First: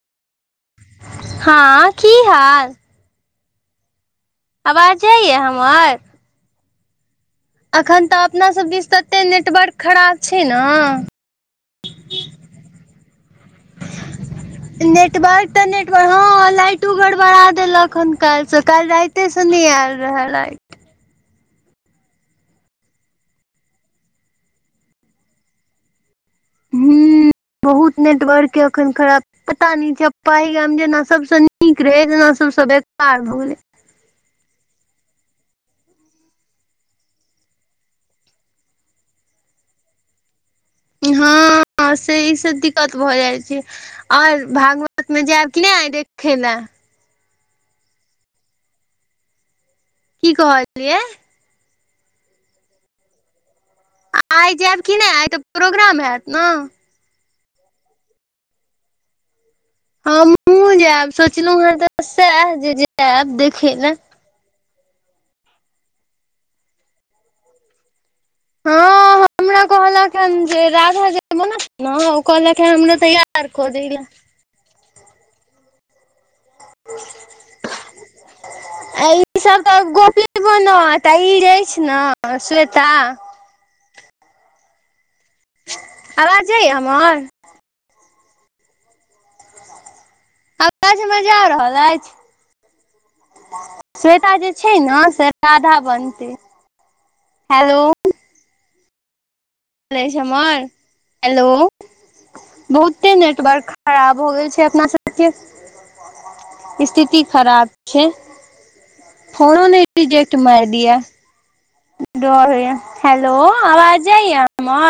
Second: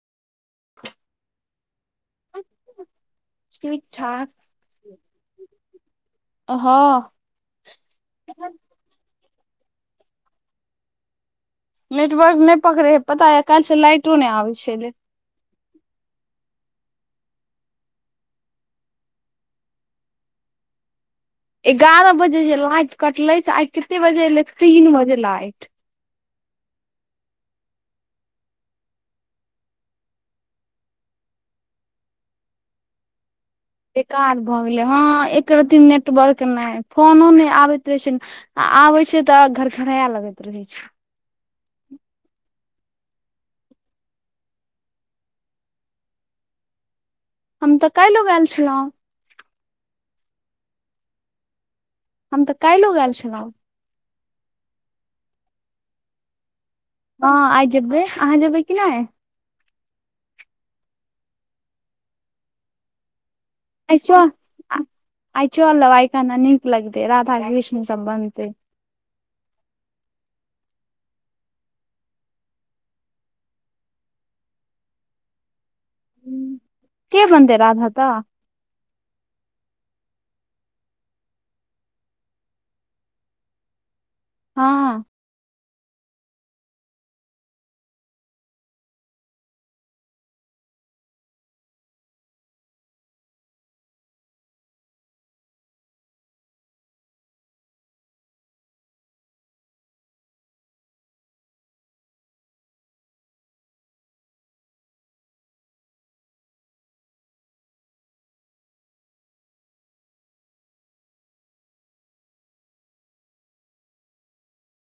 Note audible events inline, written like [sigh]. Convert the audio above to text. हँ की हाल ठीक ठाक आवाजइयए हमर हँ अखन तऽ अपना सब बिच तऽ एते नेटवर्क खराब छै ने नेटवर्क नहि पकड़े हे पता ह काल् से लाइटो नहि आबे छैे। बार इटरनेट पर हँ लाइटो गड़ बढ़ा देलक हन काल् से काल राति एते से नहि आयल रहल आइ एगारह बजे जे लाइट कटले छै आइ कते बजे एले तीन बजे लाइट हूँ [inaudible] बहुत नेटवर्क के एखन खराब पता नी [unintelligible] जे न सबस नीक रहे सबसँ बेकार भ गेले बेकार भऽ गेलै हँ एक रत्ती नेटवर्क नहि फोनो नहि आबैत रहै छै। आ आबै छै तऽ घर घरा लगैत रहै छै। हँ से ई से दिक्कत भऽ जाइ छै। और भागवत मे जायब कि नहि देखै लए? हम तऽ काइलो गैल छलहुँ। की कहलियै? हम तऽ काइलो गैल छलहु। आइ जैब की नहि? आइ तऽ प्रोग्राम हैत न। हँ आइ जेबै अहाँ जबै कि नहि? हमहुँ जैब सोचलहुँ हे तऽ सएह जे जैब देखे ला। अ आइ चलब आइका ना नीक लगतै राधा कृष्ण सब बनतै। [inaudible] कहलखन जे राधा जे बनत नऽ ओ कहलक हा हमरा तैयार कऽ दय ला क ह, के बनतय राधा तऽ? आ ईसभ तऽ गोपी बनत आ ई जे अइछ ने स्वेता हँ। आवाज जाय या हमर। अवाज हमर जा रहल अछि। स्वेता जे छै ने से राधा बनतै, हेलो। ल अछि हमर, हेलो। बहुते नेटवर्क खराब भऽ गेल छै अपना सबके। स्थिति खराब छै। फोनो नहि रिजेक्ट माइर दिया। डर होइए हैेलो आवाज जाइये अहं